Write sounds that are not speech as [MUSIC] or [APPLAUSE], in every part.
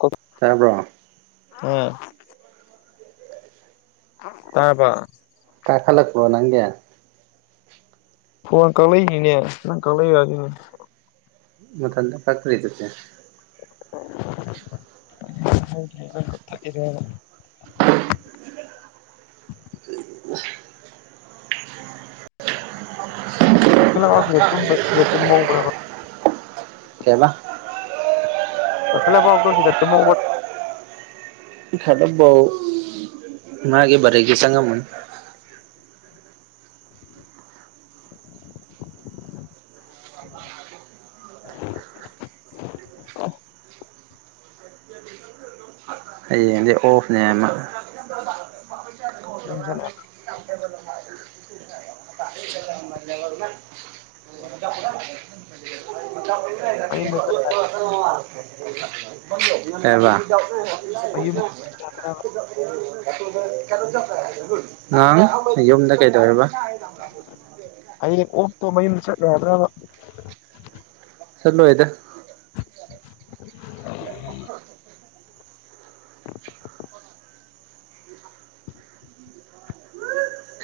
ꯀ ꯇꯥꯕ꯭ꯔꯣ ꯎꯝ ꯇꯥꯕ ꯀꯈꯠꯂꯛꯄ꯭ꯔꯣ ꯅꯪꯗꯦ ꯐꯣꯟ ꯀꯛꯂꯛꯏꯅꯤꯅꯦ ꯅꯪ ꯀꯛꯂꯛꯏꯔꯖꯨ [UNINTELLIGIBLE] ꯃꯊꯟꯗ ꯀꯠꯄꯗꯩꯩ ꯆꯠꯁꯦ ꯀꯥꯛꯊꯠꯂꯤꯔꯅ ꯋꯥꯈꯦꯜꯂꯒꯥꯎꯁꯤꯗ ꯇꯨꯝ ꯁꯤꯗ ꯇꯨꯝꯍꯧꯕ꯭ꯔꯕ ꯑꯣꯦꯕ [UNINTELLIGIBLE] ꯁꯤꯗ ꯇꯨꯝꯃꯧꯕ ꯏꯊꯟꯗꯕꯥꯎ ꯃꯥꯒꯦ ꯃꯔꯩꯖꯦ ꯆꯪꯉꯝꯃꯅꯤ [INAUDIBLE] ꯑꯩ ꯍꯌꯦꯡꯗꯩꯩ ꯑꯣꯐꯅꯦ ꯃꯥ ꯣ ꯌꯨꯝ ꯖꯠꯂꯕꯔ [UNINTELLIGIBLE] ꯃꯌꯨꯝꯗ ꯆꯠꯂꯦ ꯑꯦꯦꯕ ꯃꯌꯨꯝ ꯌꯥꯕ꯭ꯔꯕ [INAUDIBLE] [INAUDIBLE] ꯉꯍꯥꯡ ꯌꯨꯝꯗ ꯀꯩꯗꯧꯑꯦꯕ꯫ [UNINTELLIGIBLE] ꯍꯌꯦꯡ ꯑꯣꯛꯇꯣ ꯃꯌꯨꯝꯗ ꯆꯠ ꯌꯥꯗ꯭ꯔꯕ꯫ ꯆꯠꯂꯣꯏꯗ꯫ [INAUDIBLE]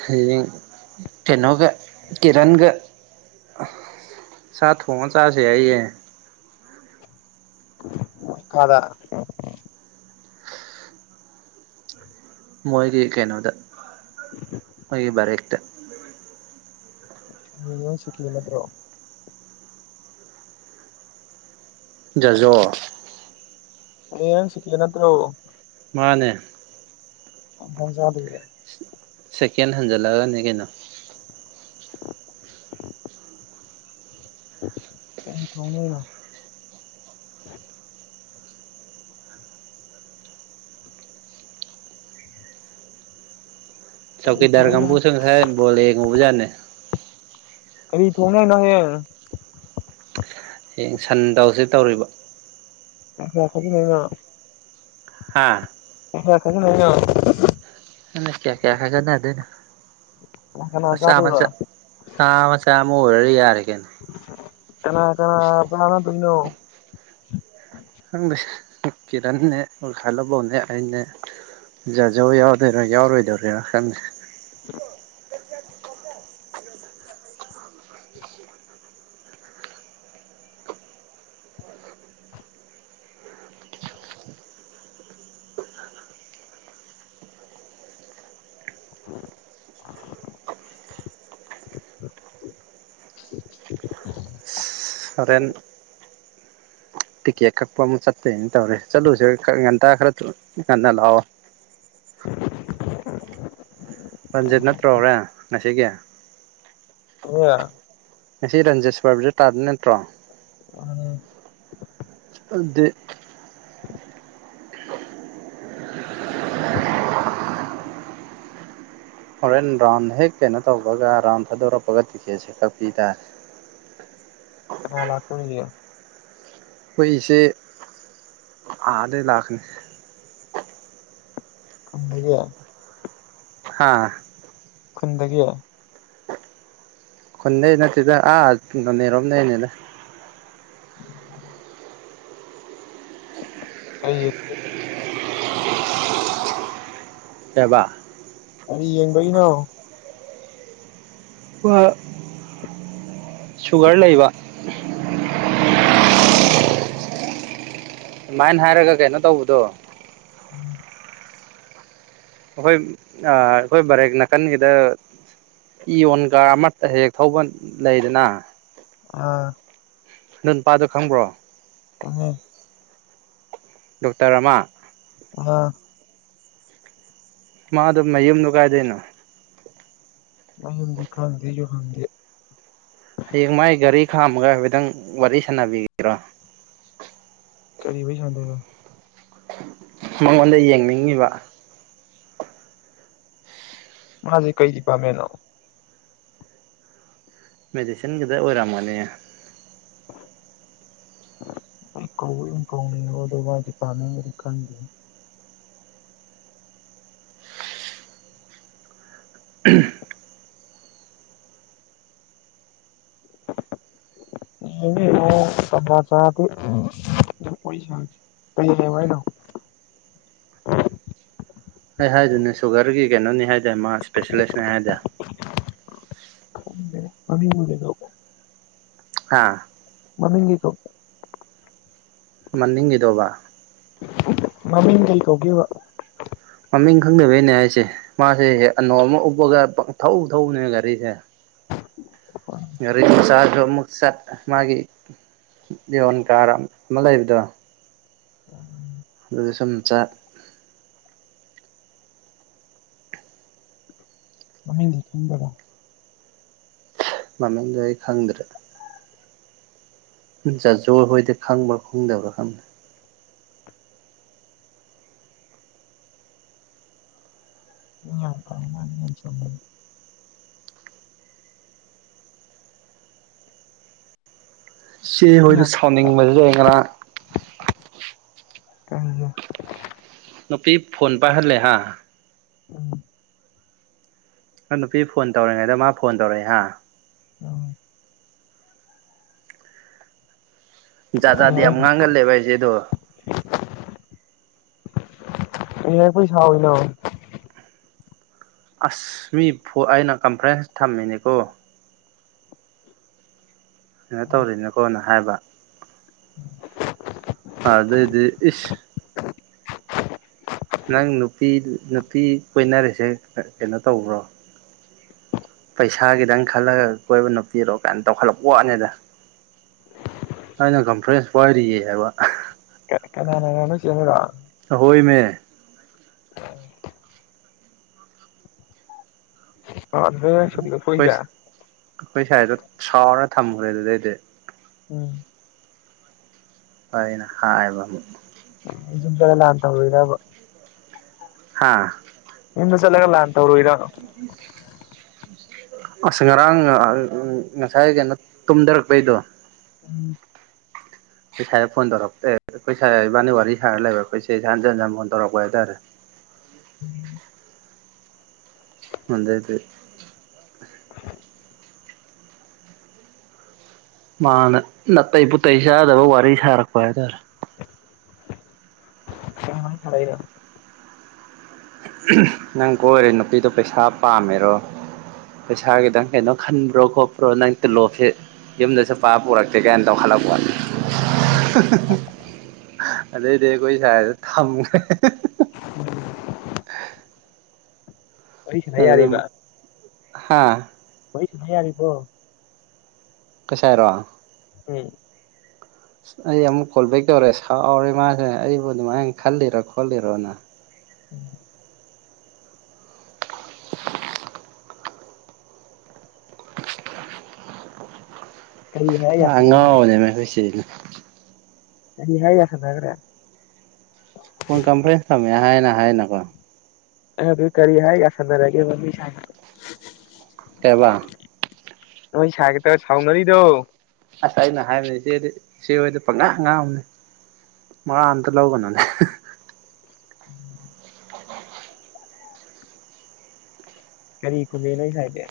ꯍꯌꯦꯡ ꯀꯩꯅꯣꯒ ꯀꯤꯔꯟꯒ ꯁꯥ ꯊꯣꯡꯑ ꯆꯥꯁꯦ ꯍꯥꯏꯌꯦ꯫ ꯀꯥꯗ ꯃꯣꯏꯒꯤ ꯀꯩꯅꯣꯗ ꯃꯣꯏꯒꯤ ꯕꯥꯔꯦꯛꯇ꯫ [INAUDIBLE] ꯁꯤꯀꯤ ꯅꯠꯇ꯭ꯔꯣ꯫ ꯖꯥꯖꯣ꯫ [UNINTELLIGIBLE] ꯁꯦꯀꯦꯟ ꯅꯠꯇ꯭ꯔꯣ꯫ ꯃꯥꯅꯦ꯫ [UNINTELLIGIBLE] ꯁꯦꯀꯦꯟ ꯍꯟꯖꯜꯂꯛꯒꯅꯦ ꯀꯩꯅꯣ꯫ [UNINTELLIGIBLE] ꯀꯩ ꯊꯣꯡꯗꫭꯏꯅꫭ꯫ ꯀꯔꯤ ꯊꯣꯡꯗꯣꯏꯅꯣ ꯆꯧꯀꯤꯗꯥꯔꯀꯥꯡꯕꯨꯁꯨ ꯉꯥꯁꯏ ꯕꯣꯜ ꯌꯦꯡꯎꯕꯖꯥꯠꯅꯤ꯫ ꯀꯔꯤ ꯊꯣꯡꯅꯉꯥꯏꯅꫭ ꯍꯌꯦꯡ꯫ ꯍꯌꯦꯡ ꯁꯟ ꯇꯧꯁꯤ ꯇꯧꯔꯤꯕ꯫ [UNINTELLIGIBLE] ꯍꯥꯥ꯫ [INAUDIBLE] ꯍꯟꯗꯦ ꯀꯌꯥ-ꯀꯌꯥ ꯈꯥꯏꯒꯠꯅꯗꯣꯏꯅꯣ ꯀꯅꯥ ꯀꯅꯥ ꯄ ꯆꯥꯃ ꯆꯥꯗꯣꯏꯕ ꯆ ꯆꯥꯝꯃ ꯆꯥꯝꯃ ꯑꯣꯏꯔꯖꯨ ꯌꯥꯔꯦ ꯀꯩꯅꯣ꯫ ꯀꯅꯥ-ꯀꯅꯥ ꯆꯥꯅꯗꫭꯏꯅꯣ꯫ ꯈꯪꯗꯦ ꯀꯤꯔꯟꯅꯦ ꯑꯣ ꯈꯜꯂꯕꯧꯅꯦ ꯑꯩꯅꯦ ꯖꯥꯖꯧ ꯌꯥꯎꯗꯣꯏꯔꯥ ꯌꯥꯎꯔꯣꯏꯗꯧꯔꯤꯔꯥ ꯈꯪꯗꯦ꯫ [UNINTELLIGIBLE] [INAUDIBLE] ꯁ ꯍꫭꯔꯦꯟ ꯇꯤꯛꯀꯦꯠ ꯀꯛꯄ ꯑꯃꯨꯛ ꯆꯠꯇꯣꯏꯅꯦ ꯇꯧꯔꯦ ꯆꯠꯂꯨꯖꯤꯔꯥ ꯈꯔ ꯉꯟꯇꯥ ꯈꯔ ꯊꯨꯅ ꯉꯟꯅ ꯂꯥꯛꯑꯣ꯫ ꯄꯟꯖꯤꯠ ꯅꯠꯇ꯭ꯔꯣꯔꯦ ꯉꯁꯤꯒꯤ꯫ [INAUDIBLE] ꯉꯁꯤ ꯔꯟꯖꯦ ꯁ꯭ꯋꯥꯔꯕꯁꯨ ꯇꯥꯗ ꯅꯠꯇ꯭ꯔꯣ꯫ [INAUDIBLE] ꯑꯗꯤ [UNINTELLIGIBLE] ꯍꯣꯔꯦꯟ ꯔꯥꯎꯟ ꯍꯦꯛ ꯀꯩꯅꯣ ꯇꯧꯕꯒ ꯔꯥꯎꯟ ꯊꯥꯗꯣꯔꯛꯄꯒ ꯇꯤꯛꯀꯦꯠꯁꯦ ꯀꯛꯄꯤ ꯇꯥꯔꯦ꯫ ꯀꯅꯥ ꯂꯥꯛꯇꫭꯔꯤꯒꯦ꯫ ꯈꯣꯏ ꯏꯆꯦ ꯑꯥꯗꯩ ꯂꯥꯛꯀꯅꯤ꯫ ꯈꯨꯟꯗꯒꯤ꯫ ꯍꯥꯥ꯫ ꯈꯨꯟꯗꯒꯤ꯫ ꯈꯨꯟꯗꯩ ꯅꯠꯇꯦꯗ ꯑꯥ ꯅꯣꯅꯦ ꯔꯣꯝꯗꯩꯅꯤꯗ꯫ ꯀꯩ ꯀꯦꯕ ꯀꯔꯤ ꯌꯦꯡꯕꯒꯤꯅꯣ꯫ ꯋꯥ ꯁꯨꯒꯔ ꯂꯩꯕ ꯁꯨꯃꯥꯏꯅ ꯍꯥꯏꯔꯒ ꯀꯩꯅꯣ ꯇꯧꯕꯗꯣ ꯑ ꯑꯩꯈꯣꯏ ꯑꯩꯈꯣꯏ ꯕꯥꯔꯦꯛ ꯅꯥꯀꯟꯒꯤꯗ ꯌꯣꯟꯒ ꯑꯃ ꯍꯦꯛ ꯊꯧꯕ ꯂꯩꯗꯅ ꯑꯥ ꯅꯪ ꯅꯨꯄꯥꯗꯨꯣ ꯈꯪꯕ꯭ꯔꯣ ꯍꯣꯏ ꯗꯣꯛꯇꯔ ꯑꯃꯥ ꯑ ꯃꯥꯗꯨ ꯃꯌꯨꯝꯗꯨꯣ ꯀꯥꯏꯗꯣꯏꯅꯣ ꯑꯩ ꯌꯨꯝꯗꯤ ꯈꯪꯍꯗꯦ ꯌꯨꯍꯟꯗꯦ ꯍꯌꯦꯡ ꯃꯥꯥꯏ ꯒꯥꯔꯤ ꯈꯥꯝꯃꯒ ꯍꯥꯏꯐꯦꯠꯇꯪ ꯋꯥꯔꯤ ꯁꯥꯟꯅꯕꯤꯒꯔꯣ ꯀꯔꯤꯕꯩ ꯌꯥꯗꯒ ꯃꯉꯣꯟꯗ ꯌꯦꯡꯅꯤꯡꯉꯤꯕ ꯃꯥꯁꯦ ꯀꯩꯗꯤ ꯗꯤꯄꯔꯃꯦꯟꯅꯣ ꯃꯦꯗꯤꯁꯟꯒꯤꯗ ꯑꯣꯏꯔꯝꯃꯅꯤ ꯏ ꯏꯀꯣꯅꯤ ꯑꯣꯗꯕꯥ ꯄꯥꯅꯤ ꯍꯥꯎꯖꯤꯛ ꯀꯟ ꯈꯪꯗꯦ [INAUDIBLE] ꯁꯕꯥ ꯆ ꯄꯁꯥ ꯀꯩ ꯂꯩꯎꯍꯥꯏꯅꯣ ꯑꯩ ꯍꯥꯏꯗꯨꯅꯦ ꯁꯨꯒꯔꯒꯤ ꯀꯩꯅꯣꯅꯤ ꯍꯥꯏꯗꯥꯢ ꯃꯥ ꯏꯁꯄꯦꯁꯦꯂꯤꯁꯅꯦ ꯍꯥꯏꯗꯥꯢ ꯑꯅꯤꯕꯨꯅ ꯍꯥꯥ ꯃꯅꯤꯡꯒꯤꯀꯣ ꯃꯅꯤꯡꯈꯤꯗꯧꯕ ꯃꯃꯤꯡ ꯀꯩ ꯀꯧꯒꯦꯕ ꯃꯃꯤꯡ ꯈꯪꯗꯕꯩꯅꯦ ꯍꯥꯏꯁꯦ ꯃꯥꯁꯦ ꯑꯅꯣ ꯑꯃ ꯎꯞꯄꯒ ꯊꯧ ꯊꯧꯕꯅꯦ ꯒꯥꯔꯤꯁꯦ ꯒꯥꯔꯤ ꯃꯆꯥꯗꯨ ꯑꯃꯨꯛ ꯆꯠ ꯃꯥꯒꯤ ꯏꯌꯣꯟ ꯀꯥꯔ ꯑꯃ ꯂꯩꯕꯗꯣ ꯑꯗꯨꯗ ꯁꯨꯝ ꯆꯥꯛ ꯃꯃꯤꯡꯗꯤ ꯈꯪꯗꯗꯥ ꯃꯃꯦꯟꯖ ꯑꯩ ꯈꯪꯗ꯭ꯔꯦ ꯆꯥ ꯖꯣꯏ ꯍꯣꯏꯗꯤ ꯈꯪꯕ꯭ꯔꯥ ꯈꯪꯗꯕ꯭ꯔꯥ ꯈꯪꯗꯦ ꯔꯅꯤꯁꯨꯦ [INAUDIBLE] ꯆꯦ ꯍꯣꯏꯗ ꯁꯥꯎꯅꯤꯡ ꯕꯁꯤ ꯉꯥꯔꯡ ꯀ ꯅꯨꯄꯤ ꯐꯣꯟ ꯄꯥꯏꯍꯜꯂꯦ ꯍꯥ ꯎꯝ ꯅꯪ ꯅꯨꯄꯤ ꯐꯣꯟ ꯇꯧꯔꯤꯉꯩꯗ ꯃꯥ ꯐꯣꯟ ꯇꯧꯔꯛꯑꯦ ꯍꯥꯥ ꯑꯝ ꯆꯥꯥꯖꯥꯗꯤ ꯌꯥꯝ ꯉꯥꯡꯒꯜꯂꯦꯕ ꯍꯥꯏꯁꯦꯗꯣ ꯏꯣꯏ ꯁꯥꯎꯅ ꯑꯁ ꯃꯤ ꯐ ꯑꯩꯅ ꯀꯟꯐ꯭ꯔꯦꯟꯁ ꯊꯝꯃꯤꯅꯦꯀꯣ ꯀꯩꯅꯣ ꯇꯧꯔꯤꯅꯦ ꯀꯣꯅ ꯍꯥꯏꯕ ꯍꯟꯅꯗꯩꯗꯤ ꯢꯁ ꯅꯪ ꯅꯨꯄꯤ ꯅꯨꯄꯤ ꯀꯣꯏꯅꯔꯤꯁꯦ ꯀꯩꯅꯣ ꯇꯧꯕ꯭ꯔꯣ ꯄꯩꯁꯥꯒꯤꯗꯪ ꯈꯜꯂꯒ ꯀꯣꯏꯕ ꯅꯨꯄꯤꯔꯣ ꯀꯥꯏꯅ ꯇꯧꯈꯠꯂꯛꯄ ꯋꯥꯠꯅꯤꯗ ꯑꯩꯅ ꯀꯝꯐ꯭ꯔꯦꯟꯁ ꯄꯥꯏꯔꯤꯌꯦ ꯍꯥꯏꯕ ꯀ ꯀꯅꯥꯅ ꯆꯂ ꯍꯣꯏꯃꯦ [INAUDIBLE] ꯑꯗꯨꯗ ꯎꯝꯍꯝ ꯁꯨꯇꯤ ꯂꯧꯊꯣꯛꯏꯁꯦ ꯀꯨꯏꯁ ꯑꯩꯈꯣꯏ ꯁꯥꯏꯗꯣ ꯁꯥꯎꯔ ꯊꯝꯈꯔꯦ ꯑꯗꯨꯗꯩꯗꯤ ꯎꯝ ꯑꯩꯅ ꯍꯥꯏꯕ ꯑꯝ ꯌꯨꯝ ꯆꯠꯂꯥ ꯂꯥꯟ ꯇꯧꯔꯨꯏꯔꯕ ꯍꯥꯥ ꯌꯨꯝꯗ ꯆꯠꯂꯒ ꯂꯥꯟ ꯇꯧꯔꯨꯏꯔꯕ ꯎꯝ ꯑꯁ ꯉꯔꯥꯡꯅ ꯉꯁꯥꯏ ꯀꯩꯅꯣ ꯇꯨꯝꯊꯔꯛꯄꯩꯗꯣ ꯎꯝ ꯈꯣꯏꯁꯥꯏꯗ ꯐꯣꯟ ꯇꯧꯔꯛ ꯑꯩꯈꯣꯏ ꯁꯥꯏ ꯏꯕꯥꯟꯅꯤ ꯋꯥꯔꯤ ꯁꯥꯔ ꯂꯩꯕ ꯑꯩꯈꯣꯏ ꯆꯦꯖꯦ ꯍꯟꯖꯟ ꯖꯟ ꯐꯣꯟ ꯇꯧꯔꯛꯄ ꯍꯥꯏꯇꯥꯔꯦ ꯎꯝ ꯃꯗꯩꯗꯤ ꯃꯥꯅ ꯅꯥꯇꯩ ꯄꯨꯇꯩ ꯆꯥꯗꯕ ꯋꯥꯔꯤ ꯁꯥꯔꯛꯄ ꯍꯥꯏꯇꯥꯔꯦ ꯀꯩ ꯋꯔꯤ ꯁꯔꯥꯛꯏꯕ ꯅꯪ ꯀꯣꯏꯔꯤ ꯅꯨꯄꯤꯗꯣ ꯄꯩꯁꯥ ꯄꯥꯝꯃꯤꯔꯣ ꯄꯩꯁꯥꯒꯤꯗꯪ ꯀꯩꯅꯣ ꯈꯟꯕ꯭ꯔꯣ ꯈꯣꯠꯄ꯭ꯔꯣ ꯅꯪ ꯇꯨꯜꯂꯣꯞꯁꯦ ꯌꯨꯝꯗꯁꯨ ꯄꯥ ꯄꯨꯔꯛꯇꯦ ꯀꯥꯏꯅ ꯇꯧ ꯈꯜꯂꯛꯄ ꯋꯥꯅꯤ ꯑꯗꯩꯗꯤ ꯑꯩꯈꯣꯏ ꯁꯥꯏꯗꯨ ꯊꯝꯒ꯭ꯔꯦ ꯎꯝ ꯑꯗꯨꯗꯗꯨꯝ ꯍꯥꯥ ꯋꯥꯔꯤ ꯁꯥꯅꯥ ꯌꯥꯔꯤꯕꯣ ꯈꯤꯏ ꯁꯥꯏꯔꯣ ꯎꯝ [INAUDIBLE] ꯑꯩ ꯑꯃꯨꯛ ꯀꯣꯜ ꯕꯦꯛ ꯇꯧꯔꯦ ꯁꯥꯎꯔꯦ ꯃꯥꯁꯦ ꯑꯩꯕꯨ ꯑꯗꯨꯃꯥꯏꯅ ꯈꯜꯂꯤꯔꯣ ꯈꯣꯠꯂꯤꯔꯣꯅ ꯎꯝ ꯀꯔꯤ ꯍꯥꯏꯔ ꯌꯥꯁꯟꯅꯈ꯭ꯔꯦ ꯑꯉꯥꯎꯕꯅꯦ ꯈꯣꯏ ꯆꯦꯁꯤꯅ ꯀꯔꯤ ꯍꯥꯏꯔꯥ ꯌꯥꯁꯤꯟꯅꯒ꯭ꯔꯦ ꯐꯣꯟ ꯀꯝꯄ꯭ꯂꯦꯟ ꯊꯝꯃꯦ ꯍꯥꯏꯅ ꯍꯥꯏꯅꯀꯣ ꯑꯗꯨ ꯀꯔꯤ ꯍꯥꯏ ꯌꯥꯁꯟꯅꯔꯒꯦ ꯅꯣꯏ ꯁꯥꯏꯒ ꯀꯩꯕ ꯅꯣꯏ ꯁꯥꯏꯒ ꯈꯔ ꯁꯥꯎꯅꯔꯤꯗꯣ ꯑꯁ ꯑꯩꯅ ꯍꯥꯏꯕꯅꯦ ꯏꯆꯦꯗꯤ ꯏꯆꯦ ꯍꯣꯏꯗꯤ ꯄꯪꯉꯥꯡ ꯉꯥꯡꯅꯦ ꯃꯋꯥ ꯑꯝꯇ ꯂꯧꯒꯅꯣꯅ [UNINTELLIGIBLE] ꯀꯔꯤ ꯈꯨꯝꯃꯦ ꯅꯣꯏ ꯁꯥꯏꯗꯤ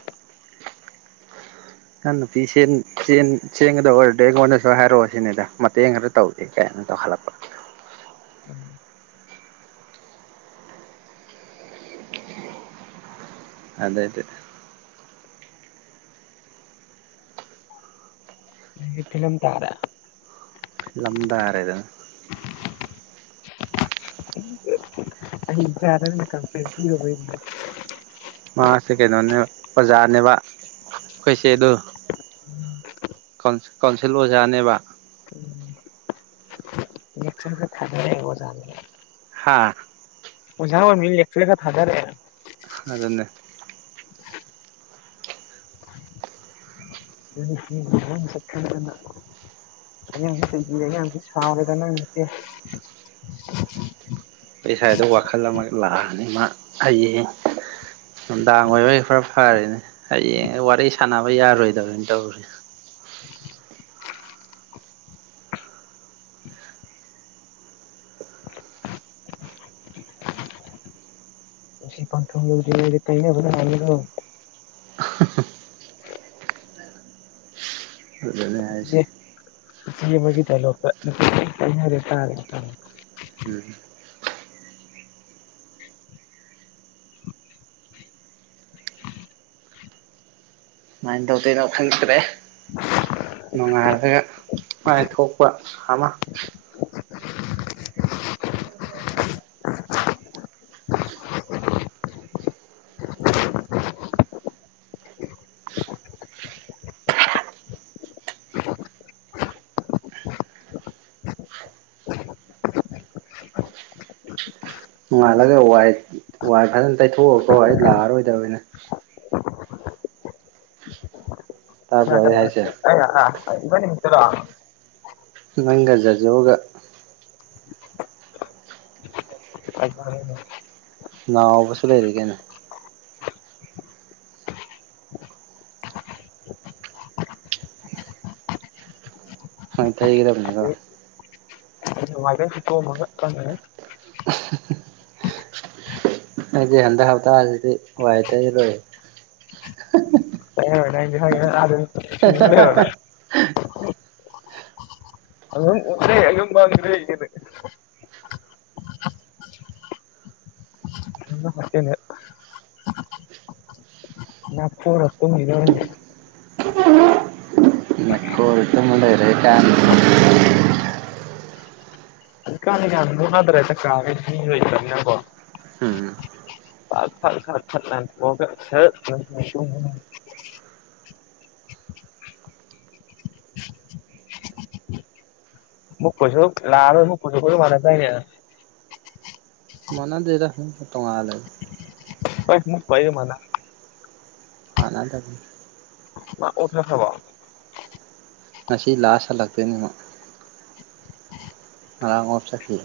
ꯅꯪ ꯅꯨꯄꯤ ꯁꯦꯟ ꯆꯦꯟ ꯆꯦꯟꯒꯗꯕ ꯑꯣꯏꯔꯗꯤ ꯑꯩꯉꯣꯟꯗꯁꯨ ꯍꯥꯏꯔꯛꯑꯣ ꯁꯤꯅꯤꯗ ꯃꯇꯦꯡ ꯈꯔ ꯇꯧꯗꯦ ꯀꯩꯅ ꯇꯧꯈꯠꯂꯛꯄ ꯎꯝ ꯑꯗꯩꯗꯤ ꯗꯩ ꯐꯤꯂꯝ ꯇꯥꯔꯦ ꯂꯝꯗꯥꯔꯦꯗ ꯑꯍꯩ ꯁꯗꯅ ꯀꯟꯄ꯭ꯂꯦꯟ ꯄꯥꯔꯨꯕꯩꯅꯦ ꯃꯥꯁꯦ ꯀꯩꯅꯣꯅꯦꯕ ꯑꯣꯖꯥꯅꯦꯕ ꯑꯩꯈꯣꯏꯆꯦ ꯑꯗꯣ ꯀꯥꯎꯟꯁꯤꯜ ꯑꯣꯖꯥꯅꯦꯕ ꯎꯝ ꯂꯦꯛꯆꯥꯔ ꯈꯔꯥ ꯊꯗꯔꯦ ꯑꯣꯖꯥ ꯅꯥ ꯍꯥꯥ ꯑꯣꯖꯥ ꯑꯣꯏꯃꯤꯅ ꯂꯦꯛꯆꯔ ꯈꯔꯥ ꯊꯥꯗꯔꯛ ꯑ ꯑꯗꯨꯅꯦ [INAUDIBLE] [INAUDIBLE] ꯑꯉꯥꯡꯗꯣ ꯆꯦꯕꯤꯔꯦ ꯑꯉꯥꯡꯗꯣ ꯁꯥꯎꯔꯦ ꯅꯪꯗꯨꯗꯤ ꯑꯩꯈꯣꯏꯁꯥꯏꯗꯨ ꯋꯥꯈꯜ ꯑꯃ ꯂꯥꯛꯑꯅꯤ ꯃꯥ ꯍꯌꯦꯡ ꯅꯨꯡꯗꯥꯡ ꯑꯣꯏꯕꯩ ꯈꯔ ꯐꯔꯤꯅꯦ ꯍꯌꯦꯡ ꯋꯥꯔꯤ ꯁꯥꯟꯅꯕ ꯌꯥꯔꯣꯏꯗꯕꯅꯤ ꯇꯧꯔꯤ [INAUDIBLE] [UNINTELLIGIBLE] ꯅꯨꯡꯁꯤꯄꯟꯊꯨꯡ ꯌꯧꯗ ꯔꯤꯉꯩꯗ ꯀꯥꯏꯅꯕꯅꯥ ꯍꯥꯟꯅꯤꯀꯣ ꯗꯨꯅꯦ ꯍꯥꯏꯁꯦ ꯏꯆꯦ ꯏꯆꯦ ꯑꯃꯒꯤ ꯗꯥꯏꯂꯣꯛꯇ ꯅꯨꯄꯤ ꯀꯥꯏꯅꯔꯦ ꯇꯔꯦ ꯎꯝ ꯎ [UNINTELLIGIBLE] ꯁꯨꯃꯥꯏꯅ ꯇꯧꯗꯣꯏꯔꯣ ꯈꯪꯗ꯭ꯔꯦ ꯅꯨꯡꯉꯥꯏꯔꯒ ꯃꯥꯏ ꯊꯣꯛꯄ ꯑꯃ [UNINTELLIGIBLE] [INAUDIBLE] ꯅꯣꯡꯉꯥꯜꯂꯒ ꯋꯥꯏ ꯋꯥꯏ ꯐꯖꯅ ꯇꯩꯊꯣꯛꯑꯀꯣ ꯑꯩ ꯂꯥꯛꯑꯔꯣꯏꯗꯕꯅꯦ ꯀꯥꯅꯥ ꯇꯥꯕ꯭ꯔꯣ ꯑꯩ ꯀꯥꯅꯥ ꯍꯥꯏꯁꯦ [UNINTELLIGIBLE] ꯅꯣ ꯍꯥ ꯏꯕꯥꯅꯤ ꯈꯛꯇꯔꯣ ꯅꯪꯒ ꯖꯥꯖꯣꯒ [UNINTELLIGIBLE] ꯅꯥꯎꯕꯁꯨ ꯂꯩꯔꯤꯒꯩꯅꯣ ꯑ ꯇꯩꯒꯔꯕꯅꯤꯗ ꯃꯦꯁꯨꯦ [INAUDIBLE] ꯑꯩꯗꯤ ꯍꯟꯗꯛ ꯍꯞꯇꯥꯁꯤꯗꯤ ꯋꯥꯏ ꯇꯩꯔꯣꯏ ꯍꯃꯗ [INAUDIBLE] ꯑꯉꯉ ꯀꯅꯤ [INAUDIBLE] ꯌꯥꯝ ꯍꯥꯅꯦ ꯅ ꯄꯣ ꯔ ꯇꯨꯝꯒꯤꯗꯧꯔꯦ ꯣ [INAUDIBLE] ꯔꯔꯦꯀꯥꯟ [INAUDIBLE] ꯍꯧꯖꯤꯛꯀꯥꯟꯗꯤ ꯀꯌꯥ ꯃꯨꯛꯅꯗ꯭ꯔꯦ ꯇ ꯀꯥꯒꯩ ꯃꯤꯖꯨ ꯂꯩꯇꯔꯅꯤꯉꯒꯣ ꯎꯝ ꯐ ꯐ ꯐꯔ ꯐꯠ [INAUDIBLE] ꯃꯨꯛ ꯄꯩꯖꯨ ꯂꯥꯑꯔꯣꯏ ꯃꯨꯛꯄꯖꯨ ꯈꯣꯏꯒ ꯃꯥꯟꯅꯥꯗꯥꯏꯅꯦ ꯃꯥꯟꯅꯗꯦꯗ ꯍꯝ ꯇꯣꯉꯥꯜꯂꯩ ꯍꯣꯏ ꯃꯨꯛ ꯄꯩꯔꯦ ꯃꯥꯅ ꯃꯥꯟꯅꯗꯕꯅꯤ ꯃꯥ ꯑꯣꯛ ꯆꯠꯈꯔꯕꯣ ꯉꯁꯤ ꯂꯥꯁ ꯍꯜꯂꯛꯇꯣꯏꯅꯤꯕ ꯑꯥꯡꯞ ꯆꯈꯤ